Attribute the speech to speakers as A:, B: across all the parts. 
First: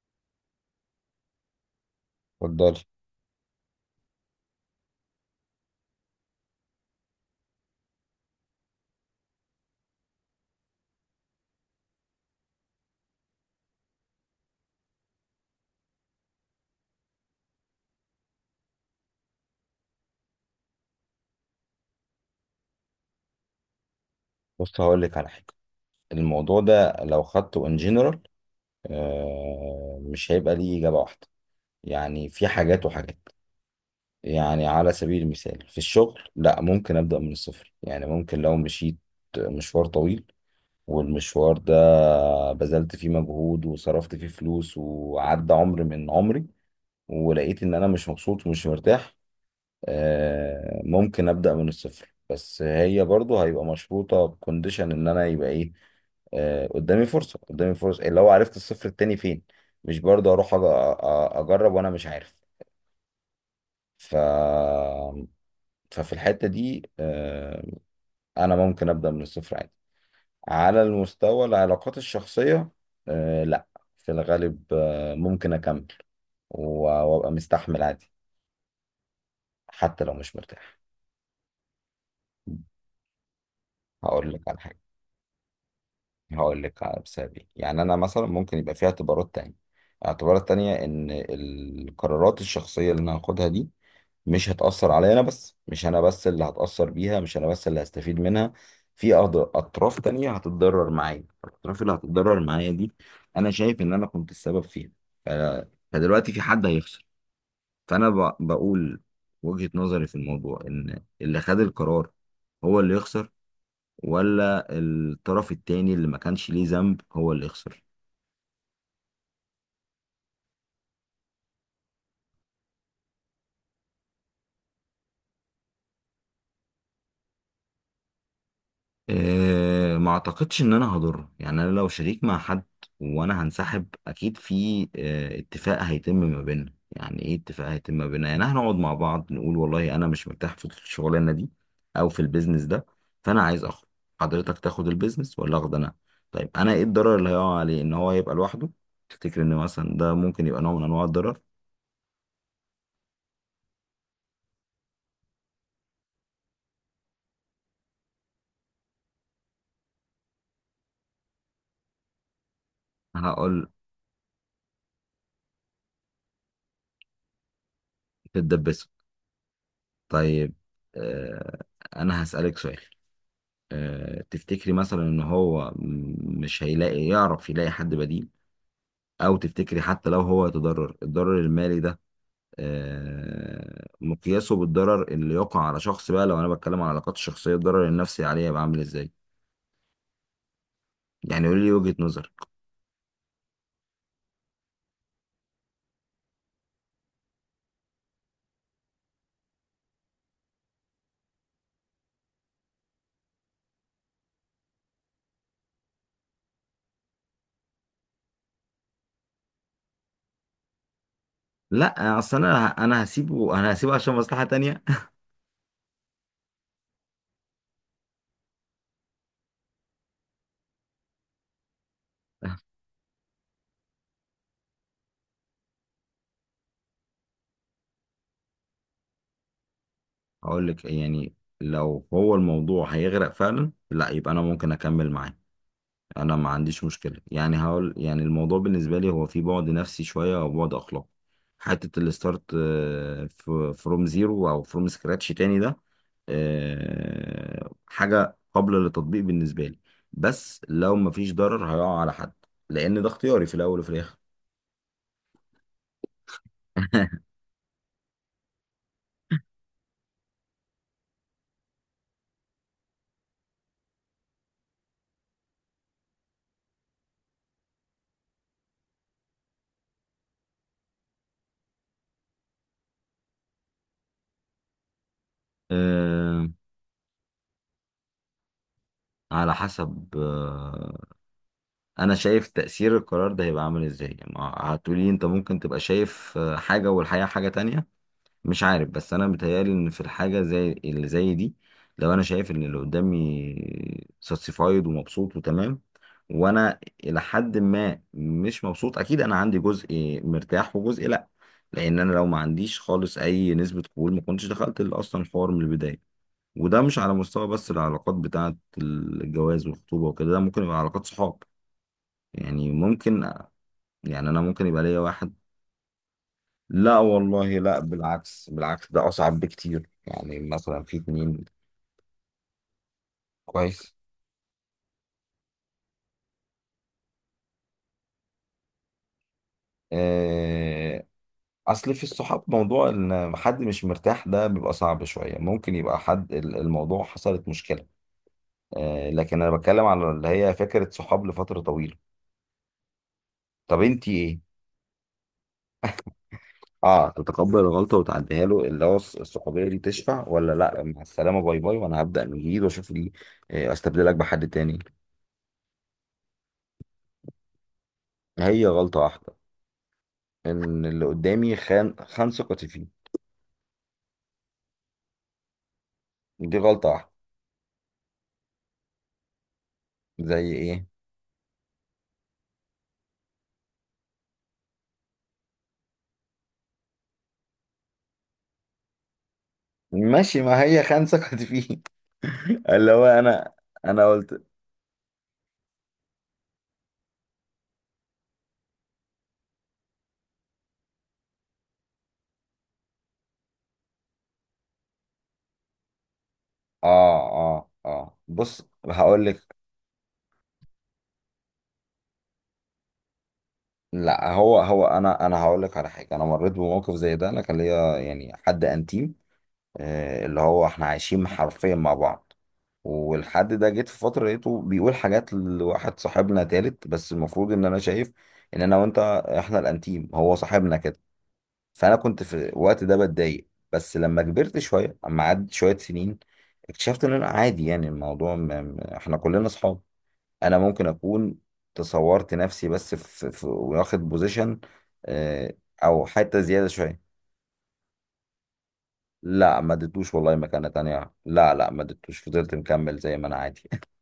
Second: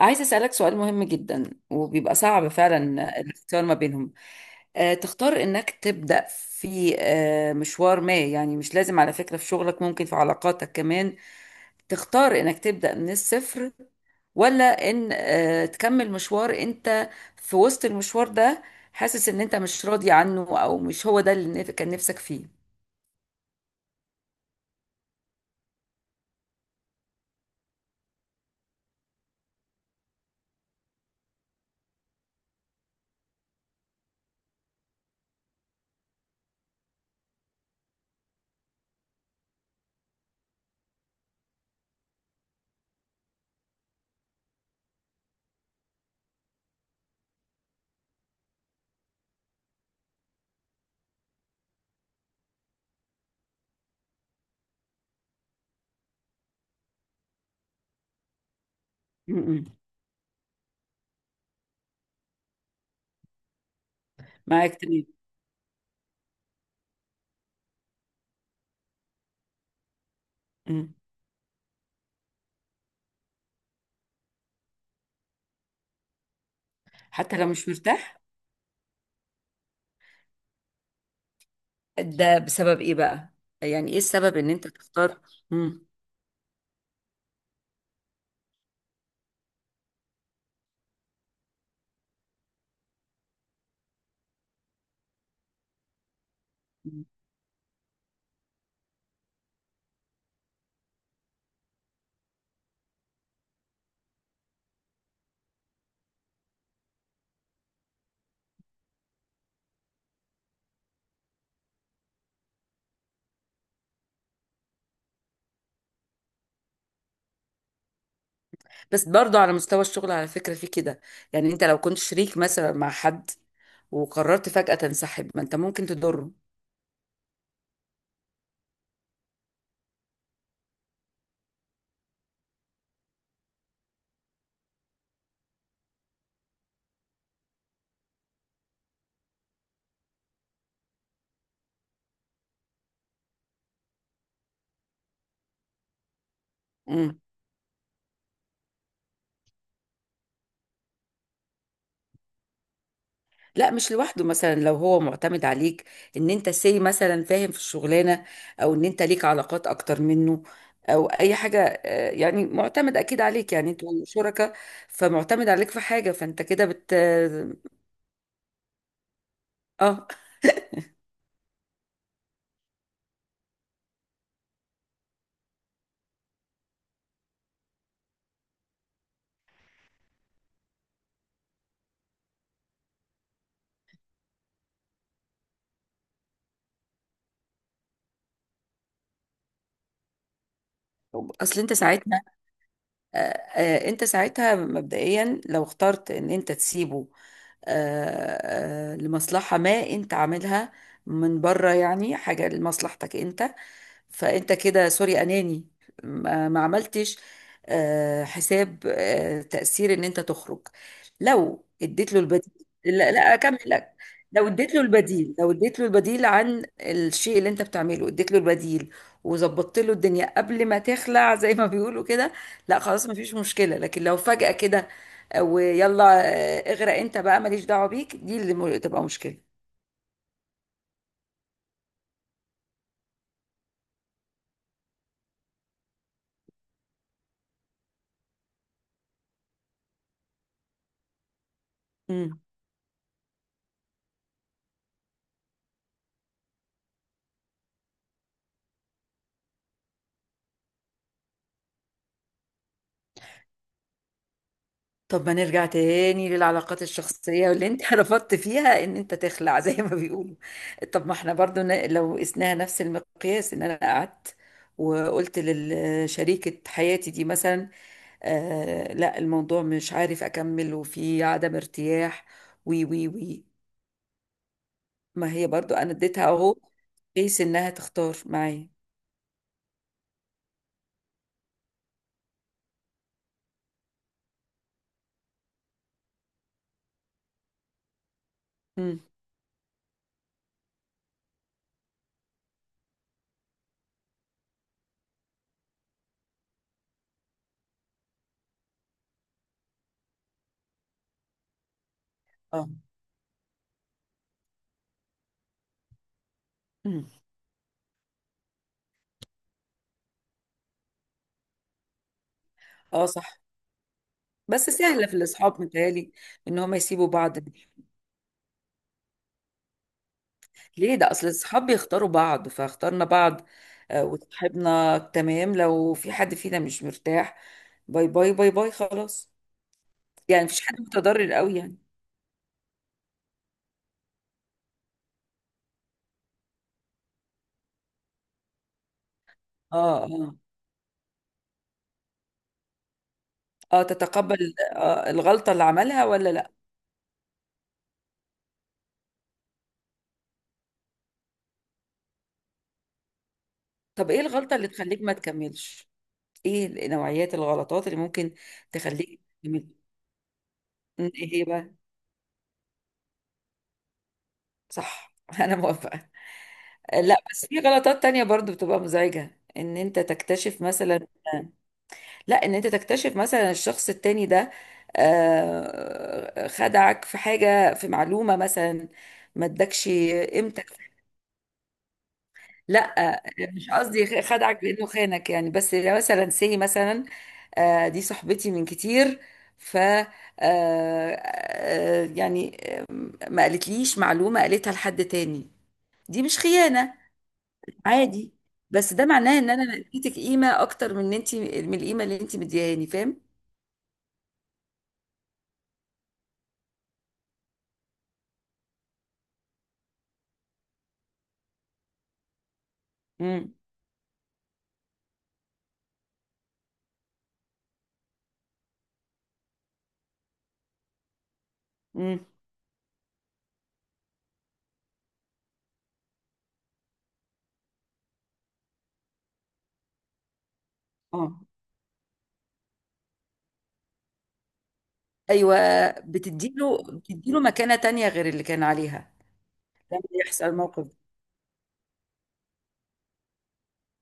A: عايزة أسألك سؤال مهم جدا، وبيبقى صعب
B: اتفضل.
A: فعلا الاختيار ما بينهم. تختار إنك تبدأ في مشوار، ما يعني مش لازم على فكرة، في شغلك ممكن في علاقاتك كمان. تختار إنك تبدأ من الصفر، ولا إن تكمل مشوار أنت في وسط المشوار ده، حاسس إن أنت مش راضي عنه، أو مش هو ده اللي كان نفسك فيه.
B: بص، هقول لك على حاجه. الموضوع ده لو خدته ان جنرال مش هيبقى ليه اجابه واحده. يعني في حاجات وحاجات. يعني على سبيل المثال في الشغل، لا، ممكن ابدا من الصفر. يعني ممكن لو مشيت مشوار طويل، والمشوار ده بذلت فيه مجهود وصرفت فيه فلوس وعدى عمر من عمري ولقيت ان انا مش مبسوط ومش مرتاح. ممكن ابدا من الصفر، بس هي برضو هيبقى مشروطه بكونديشن ان انا يبقى ايه؟ قدامي فرصه، قدامي فرصه، اللي هو عرفت الصفر التاني فين.
A: م.
B: مش برضو اروح اجرب وانا مش عارف. ف
A: معاك تمام.
B: ففي الحته دي انا ممكن ابدا من الصفر عادي. على
A: م.
B: المستوى العلاقات الشخصيه، لا، في الغالب ممكن اكمل و- وابقى
A: حتى لو مش
B: مستحمل عادي،
A: مرتاح.
B: حتى لو مش مرتاح.
A: ده بسبب ايه بقى؟ يعني ايه
B: هقول
A: السبب
B: لك
A: ان
B: على
A: انت
B: حاجه
A: تختار؟ مم.
B: هقول لك على بسبب ايه. يعني انا مثلا ممكن يبقى فيها اعتبارات تانية، اعتبارات تانية، ان القرارات الشخصية اللي انا هاخدها دي مش هتأثر عليا انا بس، مش انا بس اللي هتأثر
A: مم.
B: بيها، مش انا بس اللي هستفيد منها. في اطراف تانية هتتضرر معايا. الاطراف اللي هتتضرر معايا دي انا شايف ان انا كنت السبب فيها. ف- فدلوقتي في حد هيخسر. فانا بقول وجهة نظري في الموضوع، ان اللي خد القرار هو اللي يخسر، ولا الطرف التاني اللي ما كانش ليه ذنب هو اللي يخسر؟
A: بس برضو على مستوى الشغل على فكرة في كده، يعني انت لو كنت شريك مثلا مع حد وقررت فجأة تنسحب، ما انت ممكن تضره.
B: أه، ما اعتقدش ان انا هضره. يعني انا لو شريك مع حد وانا هنسحب، اكيد في اتفاق هيتم ما بيننا. يعني ايه اتفاق هيتم ما بيننا؟ يعني هنقعد مع بعض نقول والله انا مش مرتاح في الشغلانه دي او في البيزنس ده، فانا عايز اخرج. حضرتك تاخد البيزنس ولا اخد انا؟ طيب انا ايه الضرر
A: مم.
B: اللي هيقع عليه ان هو يبقى لوحده؟ تفتكر ان مثلا ده ممكن يبقى نوع من انواع الضرر؟
A: لا، مش لوحده، مثلا لو هو معتمد عليك، ان انت سي مثلا فاهم في الشغلانة، او ان انت ليك علاقات اكتر منه، او اي حاجة، يعني معتمد اكيد عليك،
B: هقول
A: يعني انتوا شركاء، فمعتمد عليك في حاجة، فانت كده بت.
B: تتدبسوا.
A: اه.
B: طيب. آه، انا هسألك سؤال. تفتكري مثلا ان هو مش هيلاقي، يعرف يلاقي حد بديل؟ او تفتكري حتى لو هو يتضرر، الضرر المالي ده مقياسه بالضرر اللي يقع على شخص؟ بقى لو انا بتكلم عن علاقات الشخصية، الضرر النفسي عليه يبقى عامل ازاي؟ يعني قولي
A: اصل
B: لي
A: انت
B: وجهة
A: ساعتها
B: نظرك.
A: آه، انت ساعتها مبدئيا، لو اخترت ان انت تسيبه، لمصلحة ما انت عاملها من بره، يعني حاجة لمصلحتك انت، فانت كده سوري اناني. ما عملتش حساب تأثير ان انت تخرج، لو اديت
B: لا،
A: له
B: اصل
A: البديل.
B: انا
A: لا، لا
B: هسيبه،
A: اكمل
B: انا
A: لك.
B: هسيبه عشان مصلحة
A: لو اديت له
B: تانية.
A: البديل لو اديت له البديل عن الشيء اللي انت بتعمله، اديت له البديل، وظبطت له الدنيا قبل ما تخلع زي ما بيقولوا كده. لا، خلاص مفيش مشكلة، لكن لو فجأة كده، ويلا اغرق انت بقى ماليش دعوة بيك، دي اللي تبقى مشكلة.
B: هقول لك، يعني لو هو الموضوع هيغرق فعلا، لا، يبقى انا ممكن اكمل معاه. انا ما عنديش مشكله. يعني هقول، يعني الموضوع بالنسبه لي هو في بعد نفسي شويه او بعد اخلاقي. حته
A: مم.
B: الستارت فروم زيرو او فروم سكراتش تاني ده حاجه قابله للتطبيق بالنسبه لي، بس لو ما فيش ضرر هيقع على حد، لان ده اختياري في الاول وفي الاخر.
A: طب ما نرجع تاني للعلاقات الشخصية، واللي انت رفضت فيها ان انت تخلع زي ما بيقولوا. طب ما احنا برضو لو قسناها نفس المقياس، ان انا قعدت وقلت لشريكة حياتي دي مثلا، لا، الموضوع مش عارف اكمل، وفي عدم ارتياح، وي وي وي، ما هي برضو انا اديتها
B: آه،
A: اهو، بحيث انها تختار معايا.
B: على حسب. انا شايف تاثير القرار ده هيبقى عامل ازاي. ما هتقولي، انت ممكن تبقى شايف حاجه والحقيقه حاجه تانية. مش عارف،
A: امم.
B: بس انا متهيالي ان في الحاجه زي اللي زي دي، لو انا شايف ان اللي قدامي ساتسفايد ومبسوط وتمام، وانا الى حد ما مش مبسوط، اكيد انا عندي جزء مرتاح وجزء لا. لان انا لو ما
A: اه.
B: عنديش خالص اي نسبه قبول ما كنتش دخلت اصلا الحوار من البدايه. وده مش
A: امم.
B: على مستوى بس العلاقات بتاعه الجواز والخطوبه وكده، ده ممكن يبقى علاقات صحاب. يعني
A: اه،
B: ممكن.
A: صح.
B: يعني انا ممكن
A: بس
B: يبقى ليا
A: سهلة في
B: واحد.
A: الاصحاب متهيألي، ان هم
B: لا
A: يسيبوا بعض.
B: والله، لا، بالعكس، بالعكس، ده أصعب بكتير. يعني مثلا
A: ليه؟
B: في
A: ده اصل
B: اتنين.
A: الصحاب بيختاروا بعض، فاخترنا بعض.
B: كويس.
A: وصاحبنا تمام، لو في حد فينا مش مرتاح، باي باي باي باي، خلاص. يعني مفيش حد
B: آه،
A: متضرر قوي، يعني.
B: أصل في الصحاب، موضوع إن حد مش مرتاح ده بيبقى صعب شوية. ممكن يبقى حد، الموضوع حصلت مشكلة. لكن أنا بتكلم
A: اه،
B: على اللي
A: اه.
B: هي فكرة صحاب لفترة طويلة. طب
A: اه،
B: أنتي إيه؟
A: تتقبل الغلطة اللي عملها، ولا لا؟
B: اه، تتقبل الغلطة وتعديها له، اللي هو الصحوبية دي تشفع؟ ولا لا، مع السلامة، باي باي، وأنا هبدأ من جديد وأشوف لي
A: طب
B: أستبدلك
A: ايه
B: بحد
A: الغلطة اللي
B: تاني.
A: تخليك ما تكملش؟ ايه نوعيات الغلطات اللي ممكن
B: هي غلطة
A: تخليك
B: واحدة،
A: تكمل؟
B: ان اللي
A: ايه هي
B: قدامي
A: بقى؟
B: خان، خان ثقتي فيه.
A: صح، انا موافقة.
B: دي غلطة واحدة.
A: لا، بس في غلطات تانية برضو بتبقى مزعجة، ان انت
B: زي
A: تكتشف
B: ايه؟
A: مثلا، لا، ان انت تكتشف مثلا الشخص التاني ده خدعك في حاجة، في معلومة مثلا، ما ادكش
B: ماشي، ما
A: قيمتك.
B: هي خان سكت فيه. اللي هو
A: لا،
B: انا.
A: مش
B: انا
A: قصدي
B: قلت.
A: خدعك بانه خانك، يعني، بس لو مثلا سي مثلا دي صاحبتي من كتير، ف آه، آه، يعني ما قالتليش معلومة، قالتها لحد تاني. دي مش خيانة
B: اه. اه، اه،
A: عادي،
B: بص،
A: بس ده
B: هقول
A: معناه ان
B: لك.
A: انا اديتك قيمة اكتر من انت، من القيمة اللي انت مديهاني، فاهم؟
B: لا، هو انا هقول لك على حاجة. انا مريت بموقف زي ده. انا كان ليا يعني حد انتيم، اللي هو احنا عايشين حرفيا مع بعض. والحد
A: مم.
B: ده جيت في فترة لقيته بيقول حاجات لواحد صاحبنا تالت، بس المفروض ان انا شايف ان انا وانت، احنا الانتيم هو صاحبنا كده. فانا
A: مم.
B: كنت في الوقت ده بتضايق، بس لما كبرت شويه، اما عدت شويه سنين، اكتشفت ان انا عادي. يعني الموضوع احنا كلنا اصحاب. انا ممكن اكون
A: اه.
B: تصورت نفسي بس واخد بوزيشن، آه،
A: ايوه.
B: او حته زياده
A: بتديله
B: شويه.
A: بتديله مكانة تانية غير اللي كان عليها،
B: لا، ما
A: لما
B: اديتوش والله
A: يحصل
B: مكانه
A: موقف.
B: تانية، لا لا، ما اديتوش، فضلت مكمل زي ما انا عادي.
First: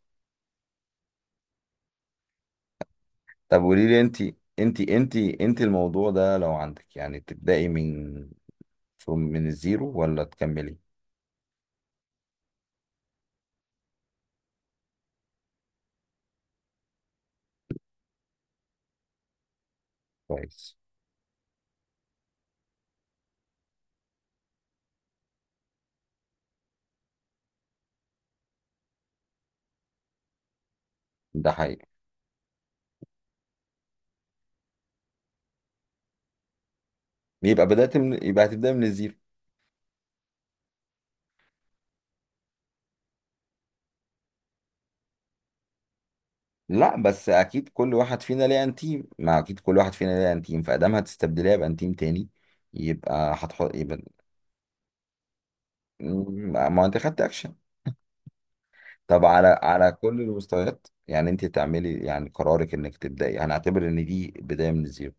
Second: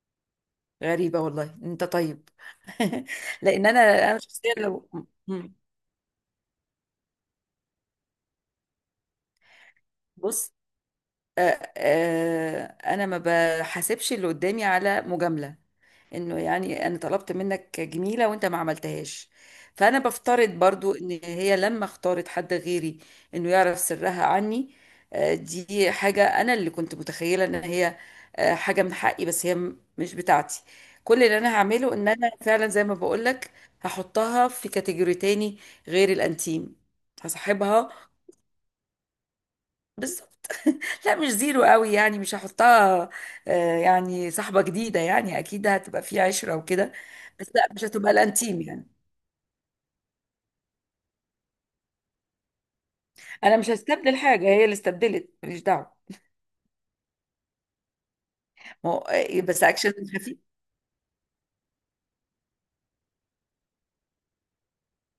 A: غريبة والله، انت طيب.
B: طب
A: لان انا
B: قولي لي
A: انا
B: انت
A: شخصيا
B: انت
A: لو،
B: انت انت الموضوع ده لو عندك، يعني تبدأي من من الزيرو ولا
A: بص،
B: تكملي؟
A: انا ما بحاسبش اللي قدامي على مجامله، انه يعني انا طلبت منك جميله وانت ما عملتهاش، فانا بفترض
B: كويس.
A: برضو ان هي لما اختارت حد غيري، انه يعرف سرها عني. دي حاجه انا اللي كنت متخيله ان هي حاجه من حقي، بس هي مش بتاعتي. كل اللي
B: ده
A: انا
B: حقيقي.
A: هعمله ان انا فعلا زي ما بقولك، هحطها في كاتيجوري تاني غير الانتيم، هصاحبها.
B: يبقى هتبدأ من الزيرو.
A: لا، مش زيرو قوي يعني، مش هحطها يعني صاحبة جديدة، يعني اكيد هتبقى في عشرة وكده.
B: لا، بس
A: بس
B: اكيد
A: لا، مش
B: كل
A: هتبقى
B: واحد فينا
A: الانتيم
B: ليه
A: يعني.
B: انتيم، ما اكيد كل واحد فينا ليه انتيم، فادام هتستبدليها بانتيم تاني. يبقى
A: انا مش
B: هتحط يبقى
A: هستبدل حاجة، هي اللي استبدلت، ماليش دعوة.
B: م- ما انت خدت اكشن.
A: ما
B: طب على
A: بس
B: على
A: اكشن
B: كل
A: خفيف.
B: المستويات، يعني انت تعملي يعني قرارك انك تبداي، هنعتبر ان دي بدايه من الزيرو.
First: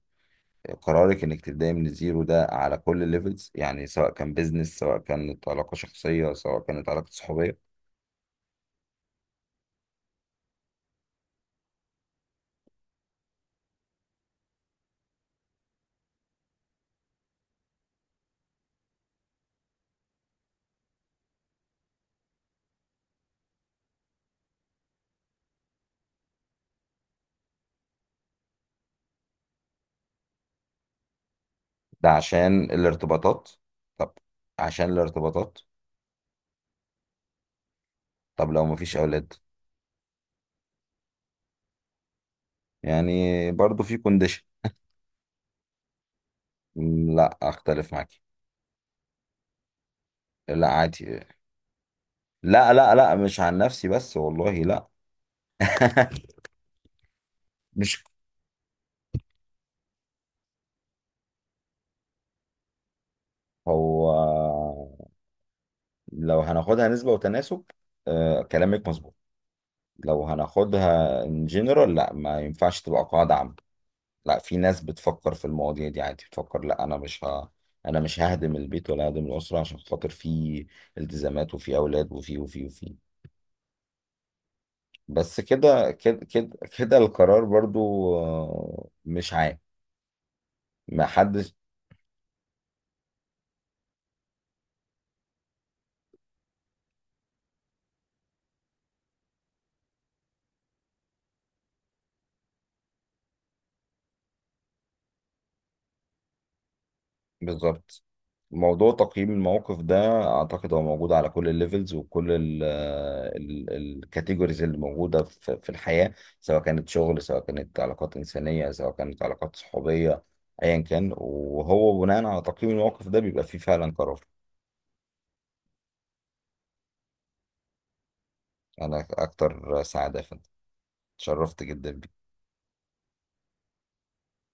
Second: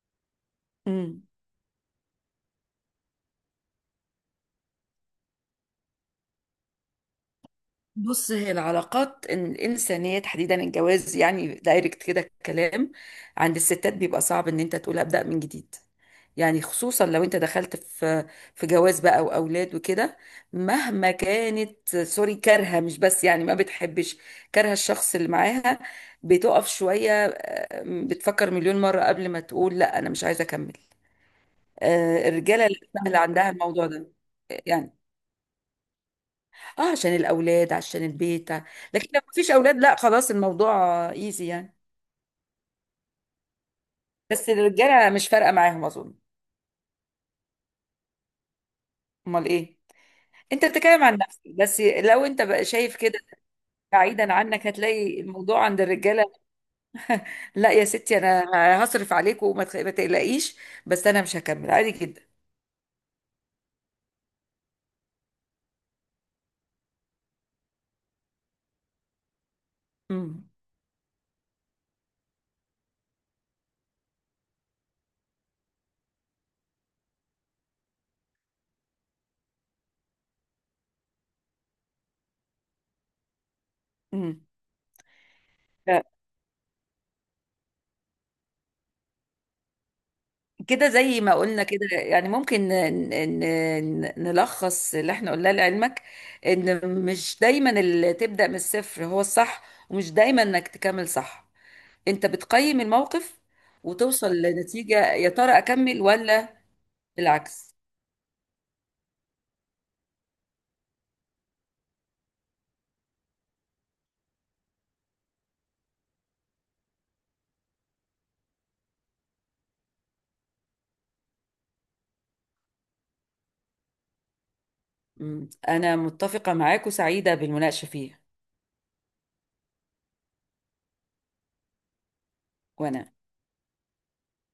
A: امم.
B: قرارك انك تبداي من الزيرو ده على كل الليفلز، يعني سواء كان بيزنس، سواء كانت علاقه شخصيه، سواء كانت علاقه صحوبيه.
A: بص، هي العلاقات الإنسانية، تحديدا الجواز، يعني دايركت كده الكلام، عند الستات بيبقى صعب إن أنت تقول أبدأ من جديد. يعني خصوصا لو أنت دخلت في جواز بقى وأولاد وكده، مهما كانت، سوري، كارهة، مش بس يعني ما بتحبش، كارهة الشخص اللي معاها، بتقف شوية، بتفكر مليون مرة قبل ما تقول لا، أنا مش عايزة أكمل.
B: ده عشان
A: الرجالة لا، سهل
B: الارتباطات.
A: عندها الموضوع ده.
B: طب عشان
A: يعني.
B: الارتباطات.
A: اه، عشان الاولاد، عشان
B: طب
A: البيت
B: لو مفيش
A: لكن لو
B: اولاد؟
A: مفيش اولاد، لا خلاص، الموضوع ايزي يعني.
B: يعني برضو في كونديشن.
A: بس الرجاله مش فارقه معاهم اظن.
B: لا، اختلف معاكي.
A: امال ايه؟ انت
B: لا،
A: بتتكلم عن
B: عادي.
A: نفسك، بس لو انت بقى
B: لا لا
A: شايف
B: لا،
A: كده،
B: مش عن نفسي بس
A: بعيدا
B: والله،
A: عنك،
B: لا.
A: هتلاقي الموضوع عند الرجاله. لا يا
B: مش.
A: ستي، انا هصرف عليك وما تخ- ما تقلقيش. بس انا مش هكمل عادي جدا.
B: هو لو هناخدها نسبة وتناسب، آه، كلامك مظبوط. لو
A: امم.
B: هناخدها ان جنرال، لا، ما ينفعش تبقى قاعدة عامة. لا، في ناس بتفكر في المواضيع دي عادي. بتفكر لا، انا مش ههدم البيت ولا ههدم الأسرة عشان خاطر في التزامات وفي اولاد وفي.
A: امم.
B: بس كده كده كده كده، القرار برضو مش عام.
A: كده
B: ما
A: زي ما
B: حدش.
A: قلنا كده، يعني ممكن نلخص اللي احنا قلناه لعلمك، ان مش دايما اللي تبدأ من الصفر هو الصح، ومش دايما انك تكمل صح، انت بتقيم الموقف وتوصل لنتيجة، يا ترى اكمل ولا بالعكس؟
B: بالظبط. موضوع تقييم المواقف ده، اعتقد هو موجود على كل الليفلز وكل الكاتيجوريز اللي موجوده في الحياه، سواء كانت شغل، سواء كانت علاقات انسانيه، سواء كانت علاقات صحوبيه، ايا كان. وهو بناء على تقييم المواقف ده بيبقى فيه فعلا قرار.
A: انا متفقة معاك وسعيدة بالمناقشة فيه.
B: انا اكتر سعاده. فانت اتشرفت جدا بيك.
A: وانا